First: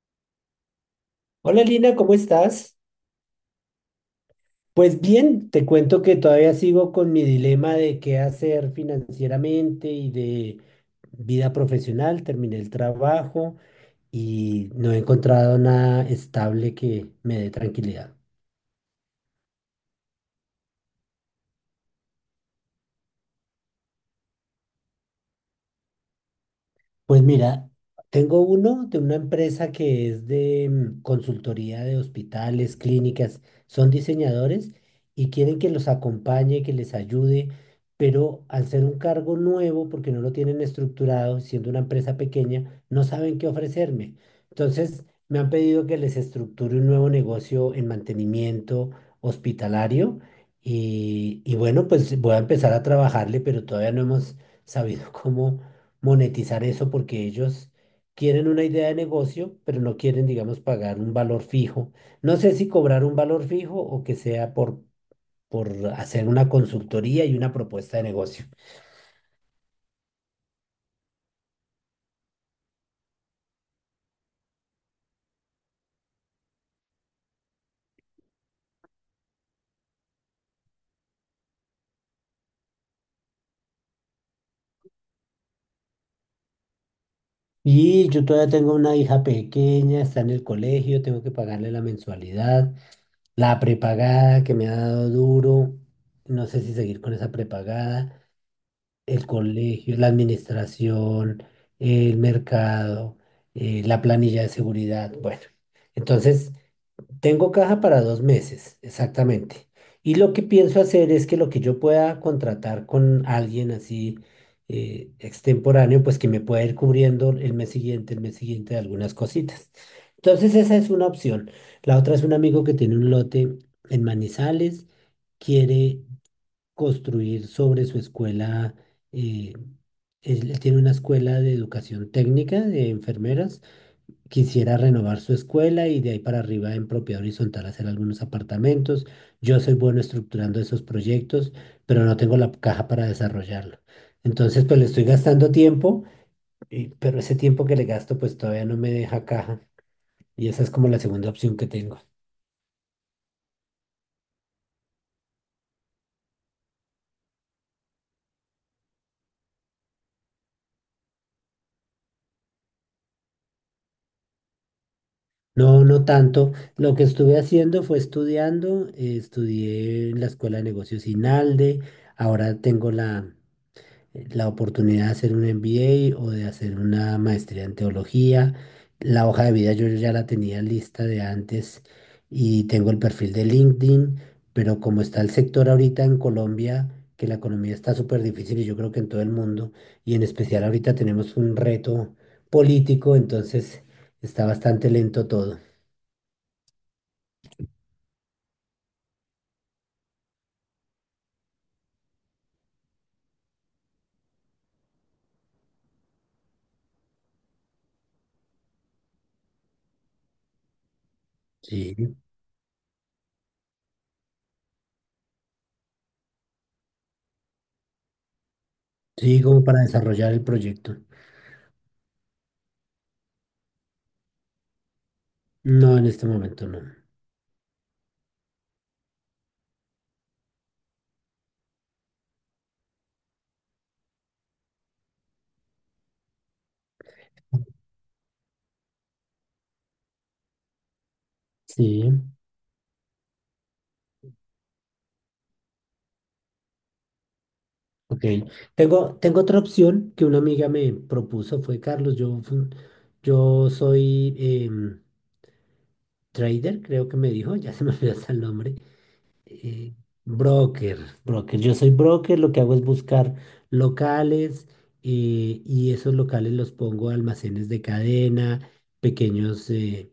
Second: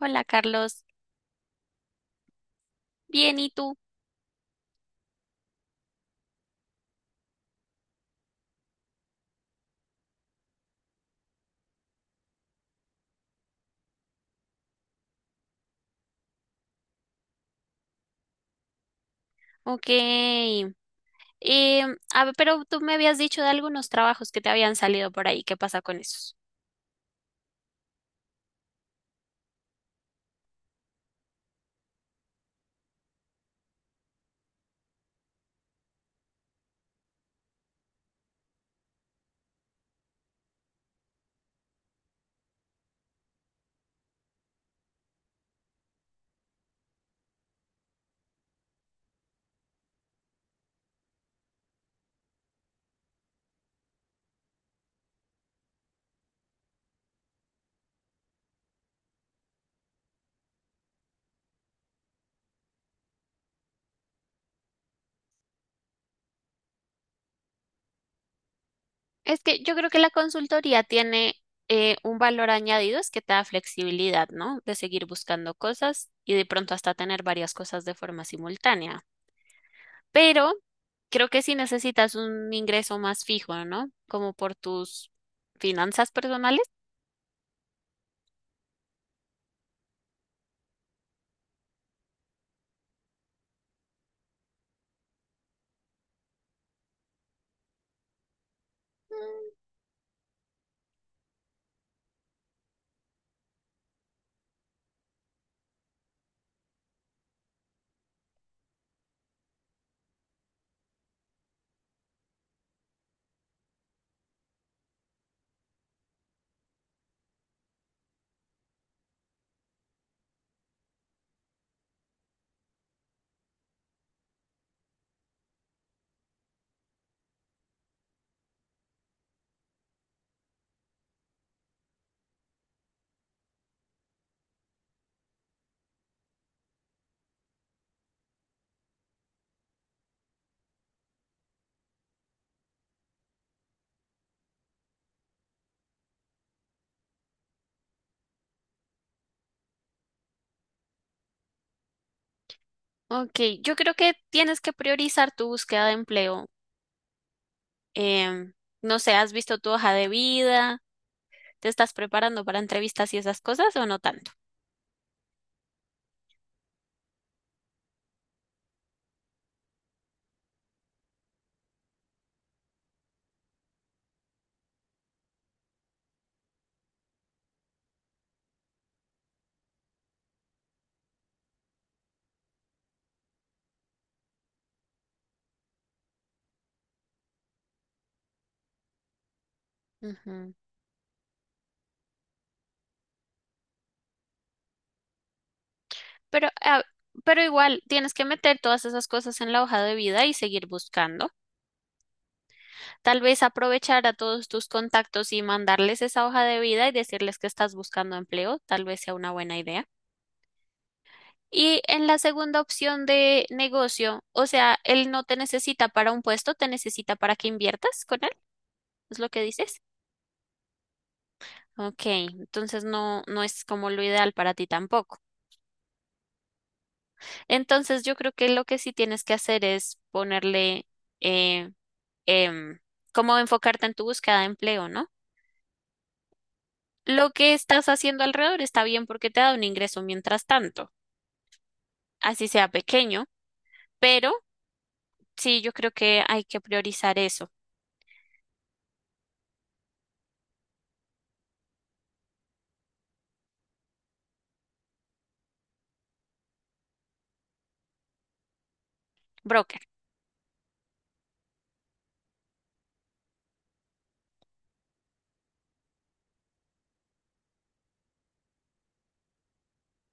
Hola Carlos, Hola Lina, ¿cómo estás? bien, ¿y tú? Pues bien, te cuento que todavía sigo con mi dilema de qué hacer financieramente y de vida profesional. Terminé el trabajo y no he encontrado nada estable que me dé tranquilidad. Ok. A ver, pero tú me habías dicho de algunos trabajos que te habían salido por ahí. ¿Qué pasa con esos? Pues mira, tengo uno de una empresa que es de consultoría de hospitales, clínicas, son diseñadores y quieren que los acompañe, que les ayude, pero al ser un cargo nuevo, porque no lo tienen estructurado, siendo una empresa pequeña, no saben qué ofrecerme. Entonces, me han pedido que les estructure un nuevo negocio en mantenimiento hospitalario y bueno, pues voy a empezar a trabajarle, pero todavía no hemos sabido cómo monetizar eso porque ellos quieren una idea de negocio, pero no quieren, digamos, pagar un valor fijo. No sé si cobrar un valor fijo o que sea por hacer una consultoría y una propuesta de negocio. Es que yo creo que la consultoría tiene un valor añadido, es que te da flexibilidad, ¿no? De seguir buscando cosas y de pronto hasta tener varias cosas de forma simultánea. Pero creo que sí necesitas un ingreso más fijo, ¿no? Como por tus finanzas personales. Y yo todavía tengo una hija pequeña, está en el colegio, tengo que pagarle la mensualidad, la prepagada que me ha dado duro. No sé si seguir con esa prepagada. El colegio, la administración, el mercado, la planilla de seguridad. Bueno, entonces tengo caja para dos meses, exactamente. Y lo que pienso hacer es que lo que yo pueda contratar con alguien así extemporáneo, pues que me pueda ir cubriendo el mes siguiente de algunas cositas. Entonces esa es una opción. La otra es un amigo que tiene un lote en Manizales, quiere construir sobre su escuela. eh, Él tiene una escuela de educación técnica de enfermeras. Quisiera renovar su escuela y de ahí para arriba en propiedad horizontal hacer algunos apartamentos. Yo soy bueno estructurando esos proyectos, pero no tengo la caja para desarrollarlo. Entonces, pues le estoy gastando tiempo, pero ese tiempo que le gasto, pues todavía no me deja caja. Y esa es como la segunda opción que tengo. Ok, yo creo que tienes que priorizar tu búsqueda de empleo. Em, no sé, ¿has visto tu hoja de vida? ¿Te estás preparando para entrevistas y esas cosas o no tanto? No, no tanto. Lo que estuve haciendo fue estudiando. Estudié en la Escuela de Negocios INALDE. Ahora tengo la oportunidad de hacer un MBA o de hacer una maestría en teología. La hoja de vida yo ya la tenía lista de antes y tengo el perfil de LinkedIn, pero como está el sector ahorita en Colombia, que la economía está súper difícil y yo creo que en todo el mundo, y en Ujú. especial ahorita tenemos un reto político, entonces está bastante lento todo. Pero, pero igual tienes que meter todas esas cosas en la hoja de vida y seguir buscando. Tal vez aprovechar a todos tus contactos y mandarles esa hoja de vida y decirles que estás buscando empleo, tal vez sea una buena idea. Y en Sí, la segunda opción de negocio, o sea, él no te necesita para un puesto, te necesita para que inviertas con él, es lo sí, que como para dices. desarrollar el proyecto. Ok, entonces no, no es como lo ideal para ti tampoco. No, en este momento no. Entonces yo creo que lo que sí tienes que hacer es eh, em, cómo enfocarte en tu búsqueda de empleo, ¿no? Lo que estás haciendo alrededor está bien porque te da un ingreso mientras tanto, Sí, así sea pequeño, pero sí, yo creo que hay que priorizar eso. ok. Tengo otra opción que una amiga me propuso, fue Carlos, yo, yo soy trader, creo que me dijo, ya se me olvidó hasta el nombre. Broker. eh, Broker, broker. Yo soy broker, lo que hago es buscar locales y esos locales los pongo a almacenes de cadena, pequeños...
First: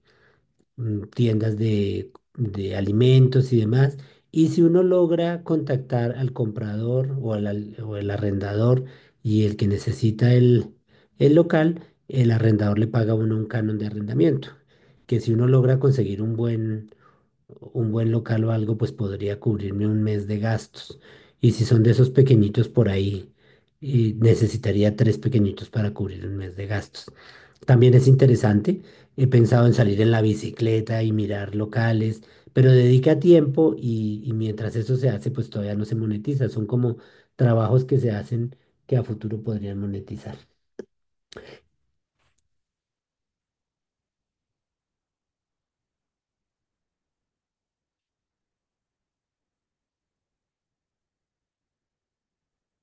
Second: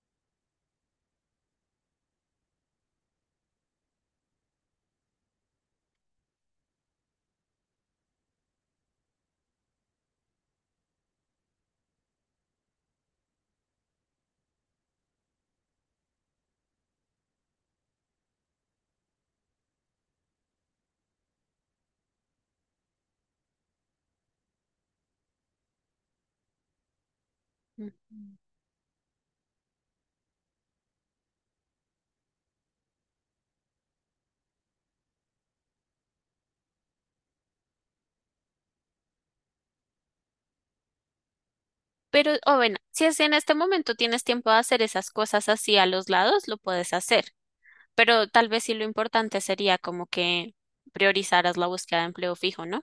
tiendas de alimentos y demás. Y si uno logra contactar al comprador o o el arrendador y el que necesita el local, el arrendador le paga a uno un canon de arrendamiento. Que si uno logra conseguir un un buen local o algo, pues podría cubrirme un mes de gastos. Y si son de esos pequeñitos por ahí, y necesitaría tres pequeñitos para cubrir un mes de gastos. Ujú. También es interesante. He pensado en salir en la bicicleta y mirar locales, pero dedica tiempo y mientras eso se hace, pues todavía no se monetiza. Son como trabajos que se hacen que a futuro podrían monetizar. Pero, o bueno, si es en este momento tienes tiempo de hacer esas cosas así a los lados, lo puedes hacer. Pero tal vez sí lo importante sería como que priorizaras la búsqueda de empleo fijo, ¿no?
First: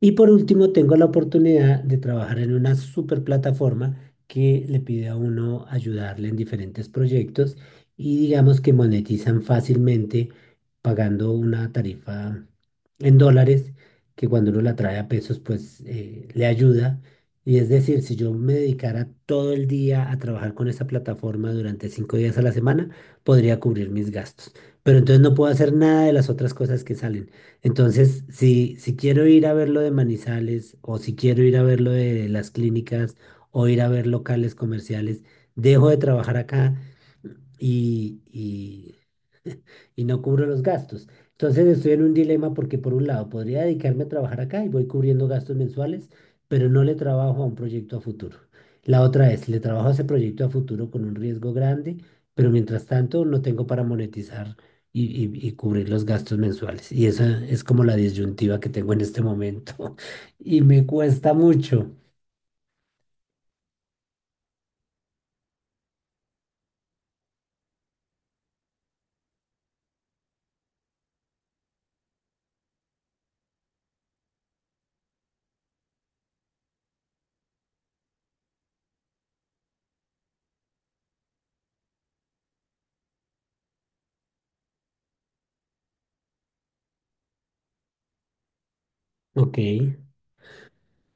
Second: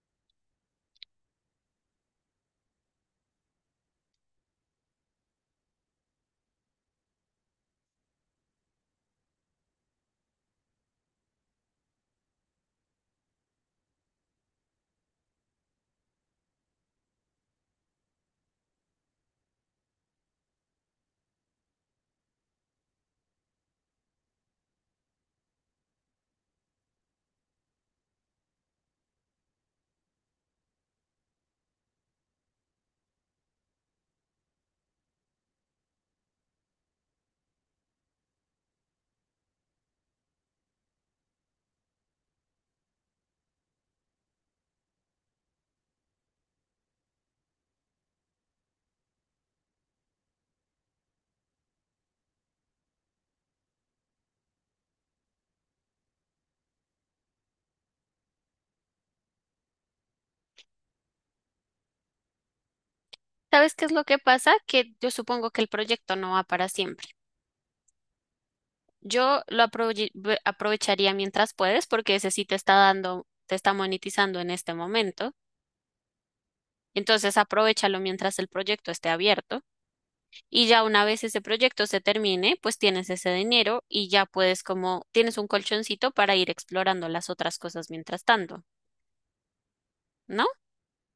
Y por último, tengo la oportunidad de trabajar en una super plataforma que le pide a uno ayudarle en diferentes proyectos y digamos que monetizan fácilmente pagando una tarifa en dólares que cuando uno la trae a pesos pues le ayuda. Y es decir, si yo me dedicara todo el día a trabajar con esa plataforma durante cinco días a la semana, podría cubrir mis gastos. Pero entonces no puedo hacer nada de las otras cosas que salen. Entonces, si quiero ir a ver lo de Manizales o si quiero ir a ver lo de las clínicas o ir a ver locales comerciales, dejo de trabajar acá y, y no cubro los gastos. Entonces estoy en un dilema porque por un lado podría dedicarme a trabajar acá y voy cubriendo gastos mensuales, pero no le trabajo a un proyecto a futuro. La otra es, le trabajo a ese proyecto a futuro con un riesgo grande, pero mientras tanto no tengo para monetizar y cubrir los gastos mensuales. Y esa es como la disyuntiva que tengo en este momento y me cuesta mucho. ¿Sabes qué es lo que pasa? Que yo supongo que el proyecto no va para siempre. Yo lo aprovecharía mientras puedes porque ese sí te está dando, te está monetizando en este momento. Entonces, aprovéchalo mientras el proyecto esté abierto y ya una vez ese proyecto se termine, pues tienes ese dinero y ya puedes, como, tienes un colchoncito para ir explorando las otras cosas mientras tanto, Ok. ¿no?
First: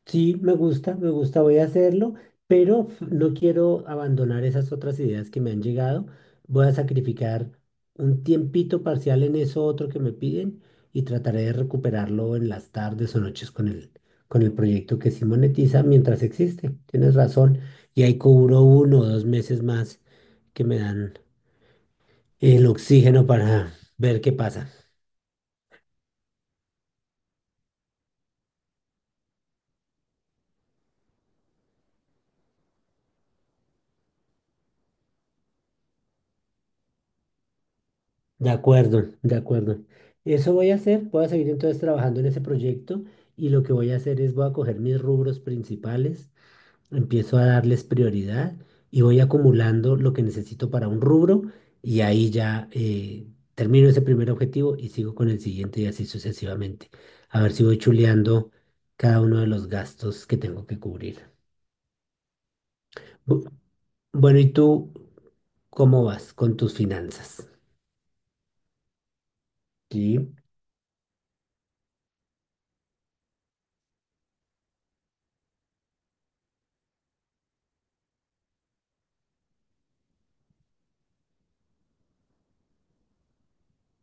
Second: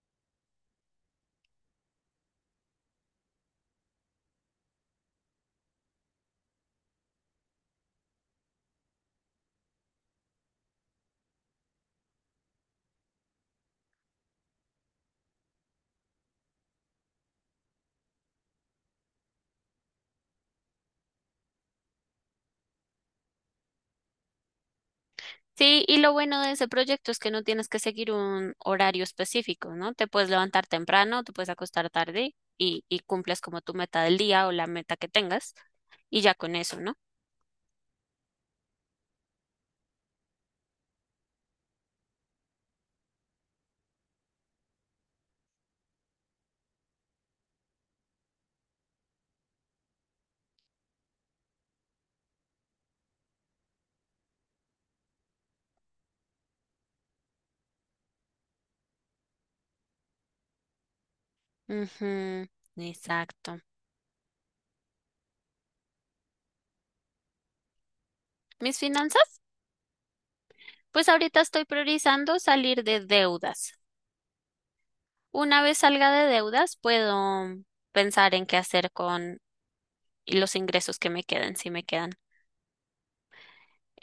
Sí, me gusta, voy a hacerlo, pero no quiero abandonar esas otras ideas que me han llegado. Voy a sacrificar un tiempito parcial en eso otro que me piden y trataré de recuperarlo en las tardes o noches con el proyecto que sí monetiza mientras existe. Tienes razón. Y ahí cubro uno o dos meses más que me dan el oxígeno para ver qué pasa. Sí, y lo bueno de ese proyecto es que no tienes que seguir un horario específico, ¿no? Te puedes levantar temprano, te puedes acostar tarde y cumples como tu meta del día o la meta que tengas y ya con eso, ¿no? De acuerdo, de acuerdo. Eso voy a hacer, voy a seguir entonces trabajando en ese proyecto y lo que voy a hacer es voy a coger mis rubros principales, empiezo a darles prioridad y voy acumulando lo que necesito para un rubro y ahí ya termino ese primer objetivo y sigo con el siguiente y así sucesivamente. A ver si voy chuleando cada uno de los gastos que tengo que cubrir. Ujú, Bu- exacto. Bueno, ¿y tú cómo vas con tus finanzas? Mis finanzas, Sí. pues ahorita estoy priorizando salir de deudas. Una vez salga de deudas, puedo pensar en qué hacer con los ingresos que me queden, si me quedan.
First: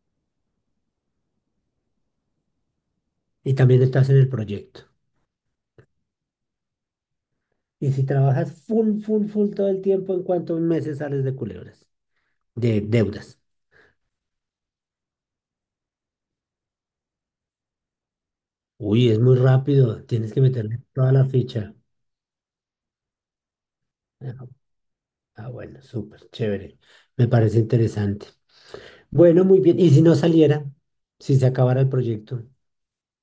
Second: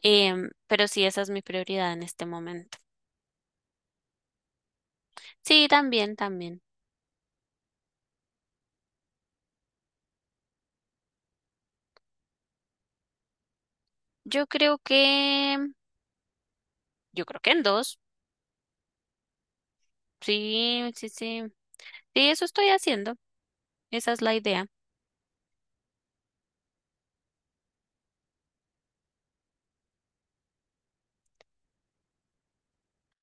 Pero sí, esa es mi prioridad en este momento. Y también estás en el proyecto. Sí, también, también. Y si trabajas full, full, full todo el tiempo, ¿en cuántos meses sales de culebras? De deudas. Yo creo que, yo creo que en dos. Uy, es muy rápido. Tienes que meterle Sí, sí, toda la sí. ficha. Sí, eso estoy haciendo. Esa es Ah, la idea. ah, bueno, súper, chévere. Me parece interesante. Bueno, muy bien. ¿Y si no saliera? Si se acabara el proyecto.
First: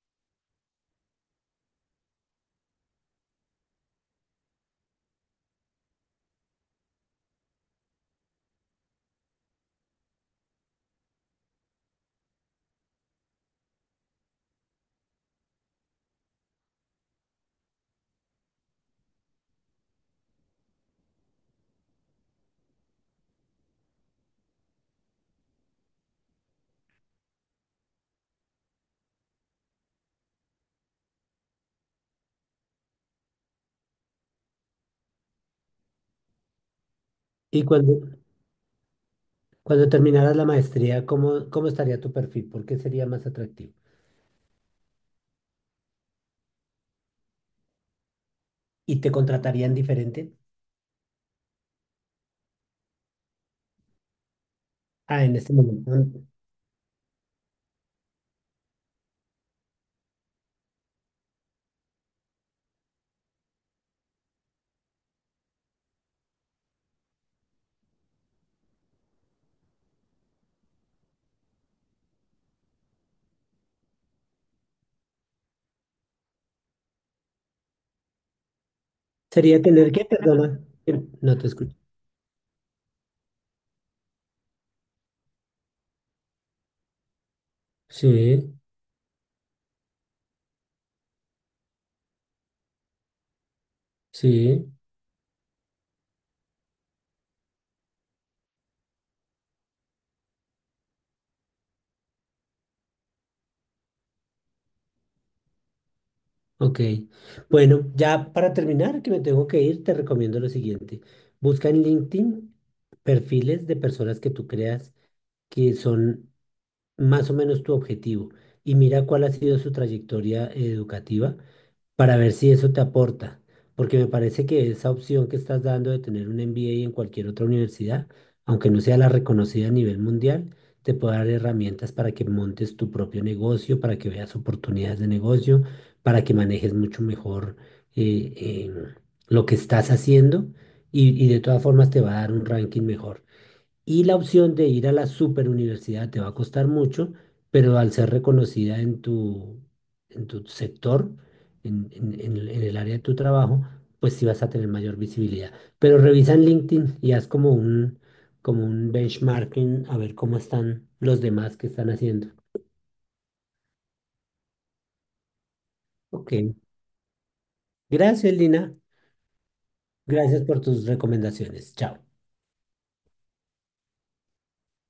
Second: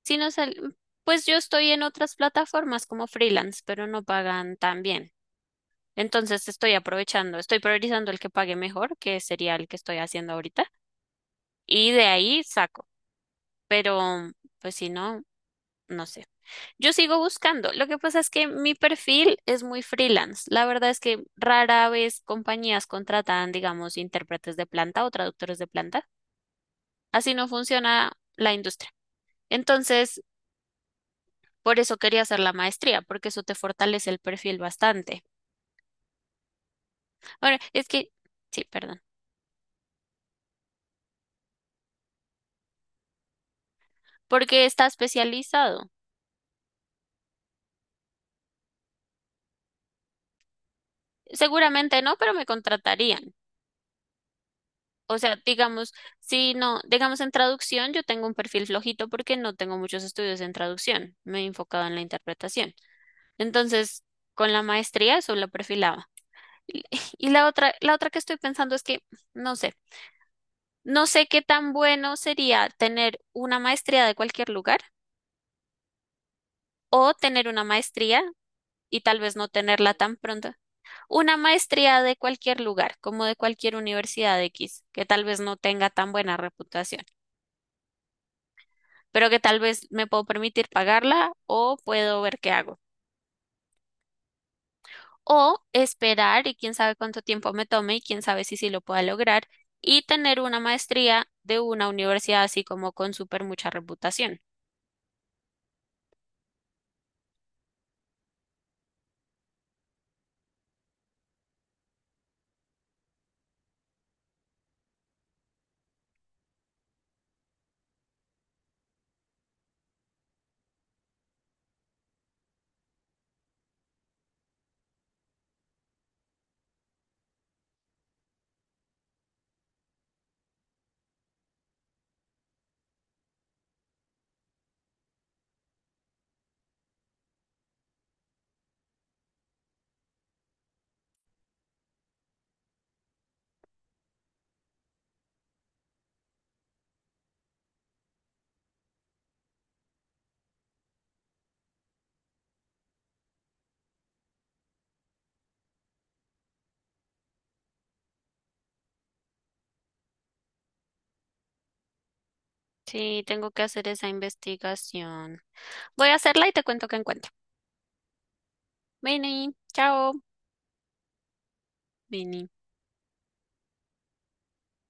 Si no sal- Pues yo estoy en otras plataformas como freelance, pero no pagan tan bien. Entonces estoy aprovechando, estoy priorizando el que pague mejor, que sería el que estoy haciendo ahorita, y de ahí saco. Pero, pues si no, no sé. Yo sigo buscando. Lo que pasa es que mi perfil es muy freelance. La verdad es que rara vez compañías contratan, digamos, intérpretes de planta o traductores de planta. Así no funciona la industria. Entonces, por eso quería hacer la maestría, porque eso te fortalece el perfil bastante. Bueno, Y es que, sí, perdón, cuando terminaras la maestría, cómo estaría tu perfil? ¿Por qué sería más atractivo? porque está especializado. ¿Y te contratarían diferente? Seguramente no, pero me contratarían. O Ah, en sea, este digamos, momento. si no, digamos en traducción, yo tengo un perfil flojito porque no tengo muchos estudios en traducción, me he enfocado en la interpretación. Entonces, con la maestría eso lo perfilaba. Y y la otra que estoy pensando es que, no sé, no sé qué tan bueno sería tener una maestría de cualquier lugar o tener una maestría y tal vez no Sería tener tenerla que, tan pronto. perdona, Una no te escucho. maestría de cualquier lugar, como de cualquier universidad X, que tal vez no tenga tan buena reputación, Sí, pero que tal vez me puedo permitir pagarla o puedo ver qué hago. sí. O esperar y quién sabe cuánto tiempo me tome y quién sabe si sí lo pueda lograr y tener una maestría de una universidad así como con súper mucha reputación. Ok. Bueno, ya para terminar, que me tengo que ir, te recomiendo lo siguiente. Busca en LinkedIn perfiles de personas que tú creas que son más o menos tu objetivo y mira cuál ha sido su trayectoria educativa para ver si eso te aporta, porque me parece que esa opción que estás dando de tener un MBA en cualquier otra universidad, aunque no sea la reconocida a nivel mundial, te puede dar herramientas para que montes tu propio negocio, para que veas oportunidades de negocio, para que manejes mucho mejor eh, eh, lo que estás haciendo y de todas formas te va a dar un ranking mejor. Y la opción de ir a la superuniversidad te va a costar mucho, pero al ser reconocida en tu sector, en el área de tu trabajo, pues sí vas a tener mayor visibilidad. Pero revisa en LinkedIn y haz como un benchmarking a ver cómo están los demás que están haciendo. Sí, tengo que hacer esa investigación. Voy a Ok. hacerla y te cuento qué encuentro. Gracias, Lina. Vini, chao. Gracias por tus recomendaciones. Chao. Vini.